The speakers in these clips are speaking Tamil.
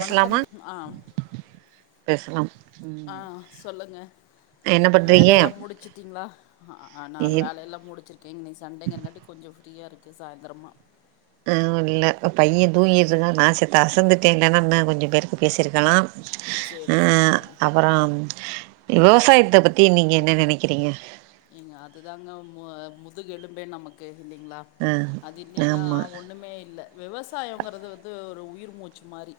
வணக்கம் ம் ஆஹ் பேசலாம் ஆஹ் சொல்லுங்க என்ன பண்றீங்க வேலையெல்லாம் முடிச்சுட்டீங்களா ஆஹ் நானும் வேலையெல்லாம் முடிச்சுருக்கேன் இன்னைக்கு சண்டேங்கிறக்காட்டி கொஞ்சம் ஃப்ரீயா இருக்கு சாய்ந்தரமா ஆஹ் இல்ல பைய தூங்கிட்டு இருந்தா நா செத்த அசந்துட்டே இல்லன்னா இன்னு கொஞ்சம் பேருக்கு பேசிருக்கலாம் சரி ஆஹ் சரிங்க அப்புறம் விவசாயத்த பத்தி நீங்க என்ன நெனக்கிறீங்க ஏங்க அது தாங்க மோ முதுகெலும்பே நமக்கு இல்லைங்களா ஆ அது இல்லினா ஆமா ஒண்ணுமே இல்ல விவசாயம்ங்குறது வந்து ஒரு உயிர் மூச்சு மாரி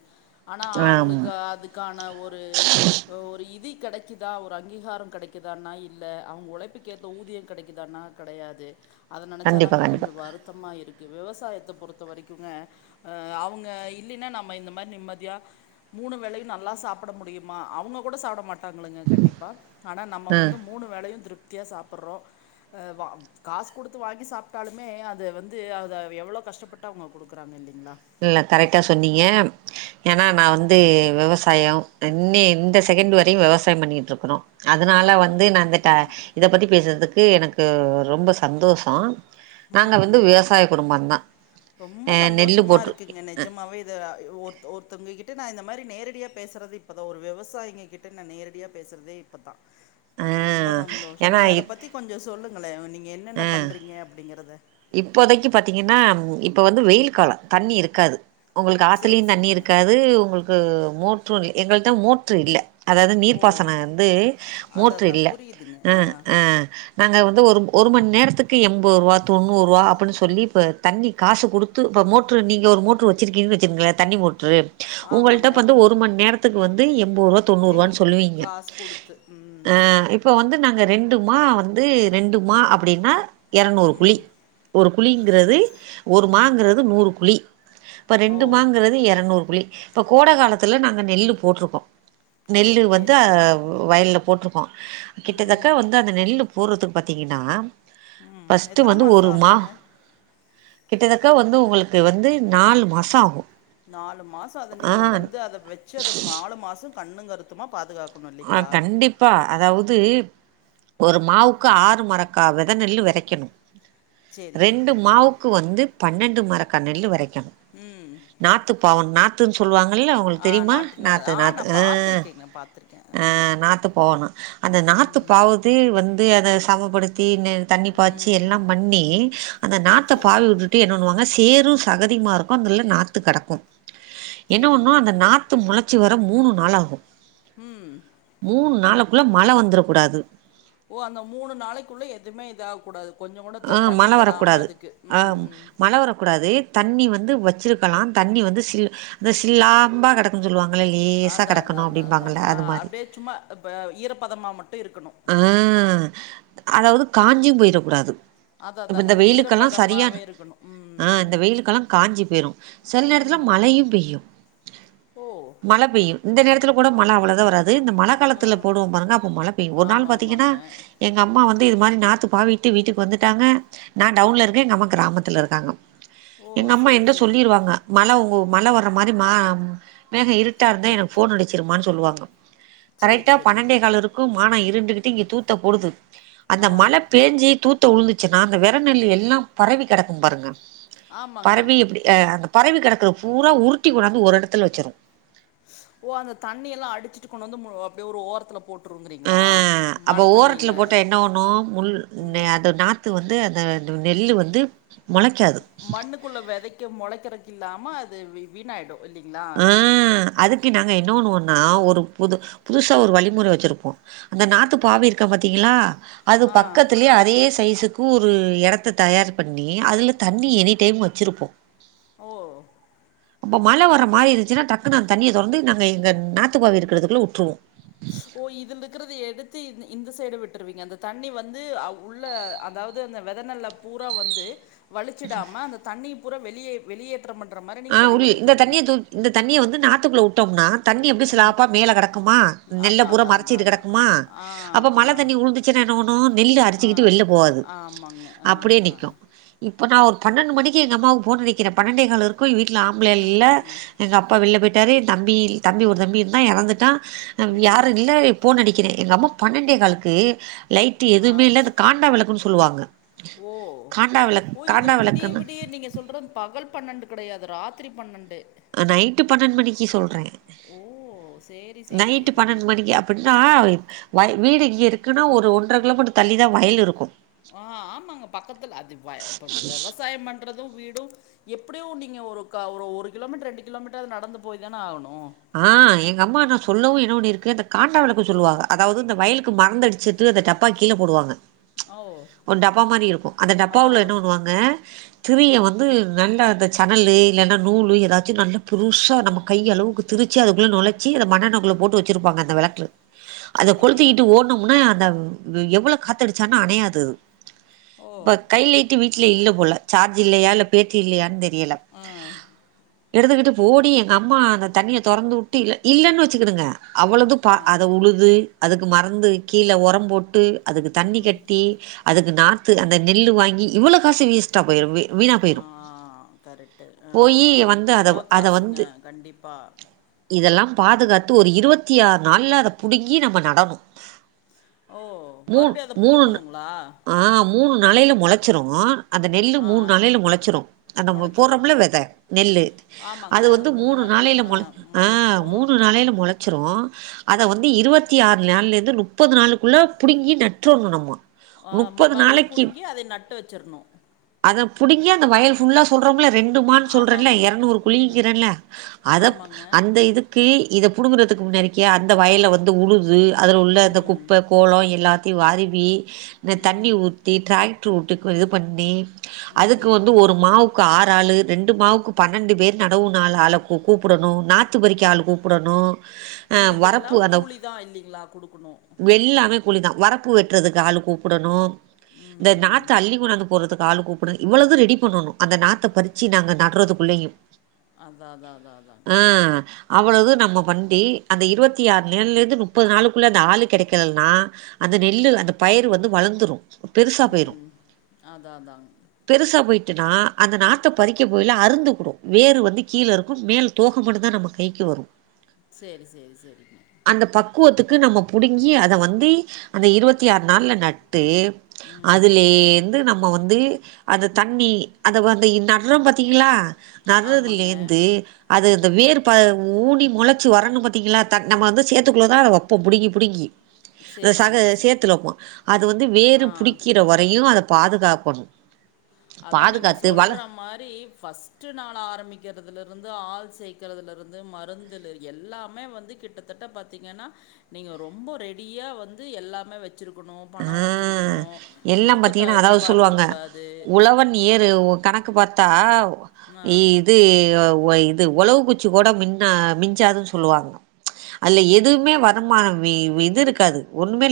ஆனா ஆமா அவுங்களுக்கு அதுக்கான ஒரு ஒரு இதி கெடைக்குதா ஒரு அங்கீகாரம் கெடைக்குதான்னா இல்ல அவுங்க உழைப் புக்கேத்த ஊதியொ கெடைக்குதான்னா கடையாது அத கண்டிப்பா நெனச்சாதாங்க கண்டிப்பா கொஞ்சொ வருத்தமா இருக் விவசாயத்த பொறுத்த வரைக்குங்க ஆ அவுங்க இல்லின்னா நம்ம இந்த மாரி நிம்மதியா மூணு வேலையு நல்லா சாப்ட முடியுமா அவுங்க கூட சாப்ட மாட் டாங்குலுங்க கண்டிப்பா ஆனா நம்ம ம் வந்து மூணு வேலையு திருப் த்தியா சாப்புர்றோ அ வ காஸ் குடுத்து வாங்கி சாப்ட்டாலுமே அத வந்து அத எவ்ளோ கஷ்டப்பட்டு அவுங்க குடுக்குறாங்க இல் இல்ல கரெக்டா சொன்னிங்க ஏன்னா நா வந்து விவசாயொ இன்னி‌ இந்த செகண்ட் வரையு விவசாயம் பண்ணிட்ருக்குறோ அதனால ஒவ்வொரு வந்து நா ரொம்- இந்த ட இத பத்தி பேசுறதுக் க்கு எனக்கு ரொம்ப சந்தோஷொ நாங்க வந்து ம் விவசாய குடும்பொந்தா ரொம்ப சந்தோஷமா இருக் குங்க நெஜமாவே இத ஒருத் ஒருத்தவ்ங்க கிட்ட நா இ இந்த மாரி நேரடியா பேசுறது இப்போதா ஒரு விவசாயிங்கக்கிட்ட நா நேரடியா பேசுறதே இப்பதா ஆ ரொம்ப சந்தோஷொ ஏன்னா நீங்க இப் அதப் பத்தி கொஞ்சொ சொல்லுங்களே நீங்க என்னென்ன பண்றீங்க அப்டிங்கறத இப்போதைக்கி பாத்தீங்கன்னா இப்ப வந்து வெயில் காலொ தண்ணி இருக்காது உங்களுக்கு ஆத்துலையு சரி தண்ணி சரிங்க இருக்காது உங்களுக்கு மோட் [unintelligible] எங்கள்ட்ட மோட்ரு இல்ல அதாவ்து ஓ நீர்ப்பாசனொ வந்து அதா மோட்ரு அதா இல்ல புரியுதுங்க அ ஆ நாங்க வந்து ஒரு ஒரு மண் நேரத்துக்கு எம்பருவா தொண்ணூருவா அப்டின் சொல்லி இப்போ தண்ணி காசு குடுத்து இப்போ மோட்ரு நீங்க ஒரு மோட்ரு வச்சுருக்கீங்கன் வச்சுக்குங்கள தண்ணி மோட்ரு உங்கள்ட்ட ஆமாங்க இப்ப வந்து ஒரு மண் நேர துக்கு வந்து எம் பருவா எங்கி தொண்ணூறுவானு சொல்லுவீங்க காசு குடுத்து ஆ ம் இப்ப வந்து நாங்க ரெண்டு மா வந்து ரெண்டு மா அப்டின்னா எரநூறு குலி ம் ப குலிங்கிறது ஒரு ம் மாங்குறது நூறு குலி இப்ப ஓ ரெண்டு மாங்குறது எரநூறு குலி இப்ப கோட காலத்துல நாங்க நெல்லு போட்டுருக்கோ ஓ நெல்லு வந்து சேரி ஆ சேரிங்க வ வயல்ல போட்டுருக்கோ ம் கிட்டத்தக்க வந்து அந்த நெல்லு பூறதுக்கு பாத்தீங்கன்னா ஃபர்ஸ்ட்டு மா மாச ஆகுங்கே கிட்டத்தக்க வந்து உங்குளுக்கு வந்து நாலு மாச ஆகோ நாலு மாசோ அத நீங்க வந்து அத வச்சு அத ம நாலு மாசோ கண்ணுங்கருத்துமா ஆ கண்டிப்பா அதாவது ஒரு மாவுக்கு ஆறு மரக்கா வெதநெல்லு வெதைக்கணு சேரி ரெண்டு சேரிங்க மாவுக்கு வந்து பன்னெண்டு மரக்கா நெல்லு வரை ய ம் நாத்து பௌவுன் நா த்து சொல்லுவாங்க ஆ நாட்டு நடு ஆ நா பாத்திருக்கேங்க பாத்திருக்கே ஆ த நாத்து பாவனா அந்த நாத்து ம் பாவதீ வந்து அத சமப்படுத்தி நெல் தண்ணி பாய்ச்சு ம் எல்லா பண்ணி அந்த நாத்த பாவி சேரிங் விட்டுட்டு என்னண்ணுவாங்க தேரு சகதியுமா இருக்கோ அங்கள நாத்து கடக்கோ என்ன சேரிங்க பண்ணோ அந்த நாத்து முளை ச்சி வர மூனு நாளாகோ ம் மூனு நாளோம் ள்ள மழ வந்துரக் கூடாது ஓ அந்த மூனு நாளைக்குள்ள எதுமே இதாக கூடாது ஆ மழ வரக்கூடாது ஆம் ம் மழ வரக்கூடாதே தண்ணி வந்து வச்சிருக்கலா தண்ணி வந்து சில் அ சில்லாம்பா கெடக்குன்னு சொல்லுவாங்க அதா அதா அதா அதா ஆ மாரி அப்டே சும்மா அப்ப ஈரப்பதமா மட் ட்டு இருக்கணோ ஆ அதாவது காஞ்யு போயிரக் கூடாது அதான் அதாங்க இப்பெந்த இந்த வெயிலுக்கெல்லா சரியான ஈரப்பதமாவே இருக்கணும் ம் ஆ இந்த ம் வெயிலுக்கெல்லா காஞ்சு போயிரோ சில நேரத்துல ம் மழையு பெய்யு ஓ மழ பெய்யு இந்த நேரத் துல கூட மழ அவுளதா வராது து இந்த மழ ஆ காலத்தல போடுவோ பாருங்க அப்ப மழ ஒரு நாள் ஆமாம் பாத்தீங்கன்னா ஆமாங்க எங்க அம்மா வந்து இது மாரி நா நாத்து பாவிட்டு வீட்டுக்கு வந்துட்டாங்க நான் டவுன்ல இருக்கே எங்கம்மா கிராமத்துல இருக்காங்க ஓ எங்க அம்மா சரி என்ட சரிங்க சொல்லிருவாங்க மழ ஓ மழ வர்ற மாரி மா மேக இருட்டா இருந்தா எனக்கு இருக்கு ஃபோன் அடிச்சிருமான்னு சொல்லுவாங்க சொல்லுவாங்க சரி கரெக்டா சரிங்க பன்னேடேகால் இருக்கு மானா இருண்டுகிட்டு இங்க தூத்த போடுது அந்த ஆ மழ பேஞ்சி தூத் த்து உழுந்துச்சுன்னா அந்த வெரநெல்லி எல்லாம் பரவி கெடக்கும் பாருங்க ஆமாங்க பரவி எப்பிடி அ அந்த பரவி கெடக்குற பூரா உருட்டி கொண்டாந்து ஒர் எடத்துல வச்சரு ஓ அந்த தண்ணி எல்லா அடிச்சுட்டு கொண்டு வந்து மு அப்பிடியே ஒரு ஓரத்துல அ அப்ப ஓரத்துல போட்டா என்ன பண்ணு முள் ம் அது நா த்து வந்து அத அந்த நெல்லு வந்து மொளைக்காது மண்ணுக்குள்ள வெதைக்க மொளைக்கிறக் இல்லாம அது வீ வீணாயிடும் ஆ அதுக்கு நாங்க இன்னொன்னு ஒண்ணு நா ஒரு புது புதுசா ஒரு வழிமுறை வச்சிருப்போம் அந்த நாத்து பாவ இருக்க பாத்தீங்களா அது ஆ பக்கத்திலேயே அதே தைசுக்கு ஒரு எடத்த தயார் பண்ணி அதுல தண்ணி எனி டைம் வச்சிருப்போம் ஓ அப்ப மழை வர மாரி இருந்துச்சினா டக்குனு அந்த தண்ணிய தொறந்து நாங்க எங்க நாத்துப்பாத இருக்குறதுக்குள்ள விட்ருவோம். ஓ இதுல இருக்கறத எடுத்து இந்த இந்த சைடு விட்டுருவீங்க அந்த தண்ணி வந்து அ உள்ள அதாவது அந்த வெத நெல்ல பூரா வந்து வழிச்சிடாம அந்த தண்ணி பூரா வெளியே வெளியே ஆ, உடு இந்த தண்ணிய தூ இந்த தண்ணிய வந்து நாத்துக்குள்ள வுட்டோம்னா தண்ணி அப்டி ம் ஸ்லாப்பா மேல கடக்குமா, நெல்ல அதா பூரா அதா அதா மறைச்சிக்கிட்டு அதா கடக்குமா ஆ அப்போ மழ ஆ தண்ணி உழுந்துச்சினா என்ன பண்ணு நெல் ஆ அரிச்சிக்கிட்டு வெளில போவாது ஆமாங்க ஆ அப்டியே ஆ நிக்கும், இப்போ நா ஒரு பன்னெண்டு மணிக்கு எங்க அம்மாவு போன் அடிக்கிற பன்னண்டேகால் இருக் போய் வீட்ல ஆம்பளயாள் ம் இல்ல ம் எங்க அப்பா வெளில போய்ட் பெரிய தம்பி தம்பி ஒரு தம்பி இருந்தா எறந்துட்டா. நம் ம் யாரு இல்ல ஃபோன் அடி க்கிறே எங்க அம்மா பன்னண்டேகால்க்கு லைட்டு ஆ எதுமே இல்ல அது அடிச்சு காண்டா வெளக்குன்னு சொல்லுவாங்க, ஓ காண்டா வெளக் ஓ இதுல காண்டா விடிய வெளக்குன்னு விடிய நீங்க சொல்றது பகல் பன்னெண்டு கெடையாது ராத்திரி பன்னெண்டு அ, நைட்டு பன்னெண்ட் மணிக்கு சொல்றே ஓ சேரி சேரி நைட்டு் சேரிங்க பன்னெண்ட் மணிக்கு அப்பிட்ன்னா வை வீடு இங்கிருக்குன்னா ஒரு ஒன்ற கிலோமீட்டர் தள்ளி தா வயல் இருக்கு ஆஹ் ஆமாங்க பக்கத்துல அது வய ப்ப விவசாயோ பண்ற து வீடு எப்புடியு நீங்க ஒரு கா ஒரு ஒரு கிலோமீட்டர் ரெண்டு கிலோமீட்டராது நடந்து போயி தான ஆகணு ஆஹ் எங்க அம்மா நா சொல்லவு என்ன பண்ணிருக் கு அந்த காண்டா வெளக்கு சொல்லுவாக அதாவது இந்த வயலுக்கு மருந் அடிச்சுட்டு அந்த டப்பா கீழ போடுவாங்க ஓ ஒரு டப்பா மாரி இருக்கு அந்த ஆ டப்பாவ்ல என்ன பண்ணுவாங்க திரிய ம் வந்து நல்லா அந்த சணலு இல்லன்னா நூலு ஏதாச்சு நல்லா பெருசா நம்ம கை அளவுக்கு திருச்சு அதுக்குள்ளே நொழச்சி அத மண்ணெண்ணக்குள்ள போட்டு வச்சருப்பாங்க அந்த வெளக்கு அத சேரிங்க கொளுத்திக்கிட்டு ஓட்னம்னா அந்த இது எவ்வளோ காத்தடிச்சானா அணையாது ஓ ப கை லைட்டு வீ ட்ல இல்ல போல சார்ஜ் இல்லையா இல்ல பேட்ரி இல்லையாந்தெர் ஏலம் ஆ எடுத்துக்கிட்டு போடி எங்கம்மா அங்கத் தனியா தொறந்து உட்டு இல்ல இல்லன் வச்சுக்கிடுங்க அவ்வளது ஆ பா அத உழுது அதுக்கு மருந்து கீழ ஒரம் போட்டு அதுக்கு தண்ணி ம் கட்டி அதுக்கு நாத்து அந்த நெல்லு வாங்கி இவ்வளோ காசு வேஸ்ட்டா போயிரும்மே ஆஹ் கரெட்டு போயி ஆஹ் வந்து அத எவ்வளோ அத காசுங்க வந்து கண்டிப்பா இதெல்லாம் பாதுகாத்து ஒரு இருவத்தி ஆறு நாள்ல அத புடுங்கி நம்ம நடணு ஓ மூ மறுபடியு அத புடுங்கணுங்களா நாளைல மொளச்சிரு அந்த நெல்லு ஆ மூன் நாளைல மொளச்சிரு அது நம்ம முளச்சிரும் போட்றமில்ல வெத நெல்லு ஆமாங்க அது வந்து மூணு நாள் நாளைல ஆ மொள் ஆஹ் முளச்சிரும் மூணு ஆ நாளைல மொளச்சிரு அத வந்து இருவத்தி ஆறு நாள்லருந்து முப்பது நாளுக்குள்ள புடுங்கி நட்றணு நம்ம ஆஹ் ம, முப்பது மறுபடி நாளைக்கு புடுங்கி அதய நட்ட வெச்சர்னு புடிங்கி அந்த வயல் ஃபுல்லா சொல்றோம்ல ரெண்டு மான் சொல்றன்ல ஆமாமாமா எரநூறு குழி ம் கிறன்ல அத ஆமாங்க அந்த இதுக்கு இத புடுங்கறதுக்கு முன்னாடிக்கே அந்த வயல வந்து உழுது அதுல உள்ள அந்த ம் குப்ப கோலம் எல்லாத்தையு வாருவி இந்த ம் தண்ணி ஊத்தி டிராக்ட்ரு உட்டு கு, இது பண்ணி அதுக்கு ம் வந்து ஒரு மாவு ஆறு ஆளு ரெண்டு மாவுக்கு பன்னெண்டு பேர் நடவு நாள் அல கூப் கூப்பிடனும் நாத் வத்து பறிக்க ஆள் கூப்புடனு ஆ வரப்பு இதுக்கெல்லாம் அந்த கூலி தான் இல்லைங்களா குடுக்கணும் வெல்லாமே கூலிதா வரப்பு வெட்றதுக்கு ஆளு கூப்புடனு இந்த ம் நாத்த அள்ளிகோணந்து போட்றதுக்கு ஆளு கூப்படனு இவ்வளவு ரெடி பண்ணனு அந்த நாத்த பறி பறுச்சி நாங்க நடறது குள்ளேயு அதான் அதான் அதான் அதாங்க ஆ அவ்ளோதுவு நம்ம பண்டி அந்த இருவத்தி ஆறு நாள்ல இருந்து முப்பது நாளுக்குள்ள அந்த ஆளு கிடைக்களனா அந்த நெல்லு அந்த பயிர் வந்து வளந்துரு பெருசா போயிரு ம் அதான் அதாங்க பெருசா போயிட் னா அந்த நாத்த பறிக்க போயில அருந்து புடு வேறு வந்து கீழருக்கோ மேல் தோக மட்டும்தா நம்ம கைக்கு வரோ சேரி சேரி சேரி பக்குவத்துக்கு நம்ம புடுங்கி அத வந்து அந்த இருவத்தி ஆறு நாள்ல நட் டு ம் அதுலேந்து நம் நம்ம வந்து அது தண்ணி அந்த வந்து இ நடுறோ பாத்தீங்களா ஆமாங்க நட்றதுலேந்து அது இந்த ம் வேர் ப ஊனி மொளச்சு வரனு பாத்தீங்களா தக் நம்ம வந்து சேத்துக்குள்ளதா அத வேப்போ புடுங்கி புடுங்கி அத சரி சக சரி சரி சேத்துல வேப்போ அது வந்து வேரு ஆ புடிக்கிற வரையு அத பாதுகாக்கணு அதா நீங்க சொல்ற மாரி ஃபஸ்ட் நாள் ஆரம்பிக்கிறதுல இருந் து ஆள் சேக்குறதுல இருந்து மருந்துல எல்லாமே வந்து கிட்டத்தட்ட பாத்தீங்கனா நீங்க ரொம்ப ரெடியா வந்து எல்லாமே வச் வச்சிருக்கணு ஆ பணோ வச்சிருக்கணு எல்லா தூக்கத்த பாத்தீங்கன்னா அதாவது எதிர்பார்க்க சொல்லுவாங்க கூடாது உழவன் ஏறு உ கணக்கு பாத்தா இ அ. இது அவு ஓ இது ஒலவு குச்சி கூட மின்னா மிஞ்சாது சொல்லுவாங்க அதுல எதுவுமே வருமானம் இ இது இருக்காது ஒண்ணுமே லா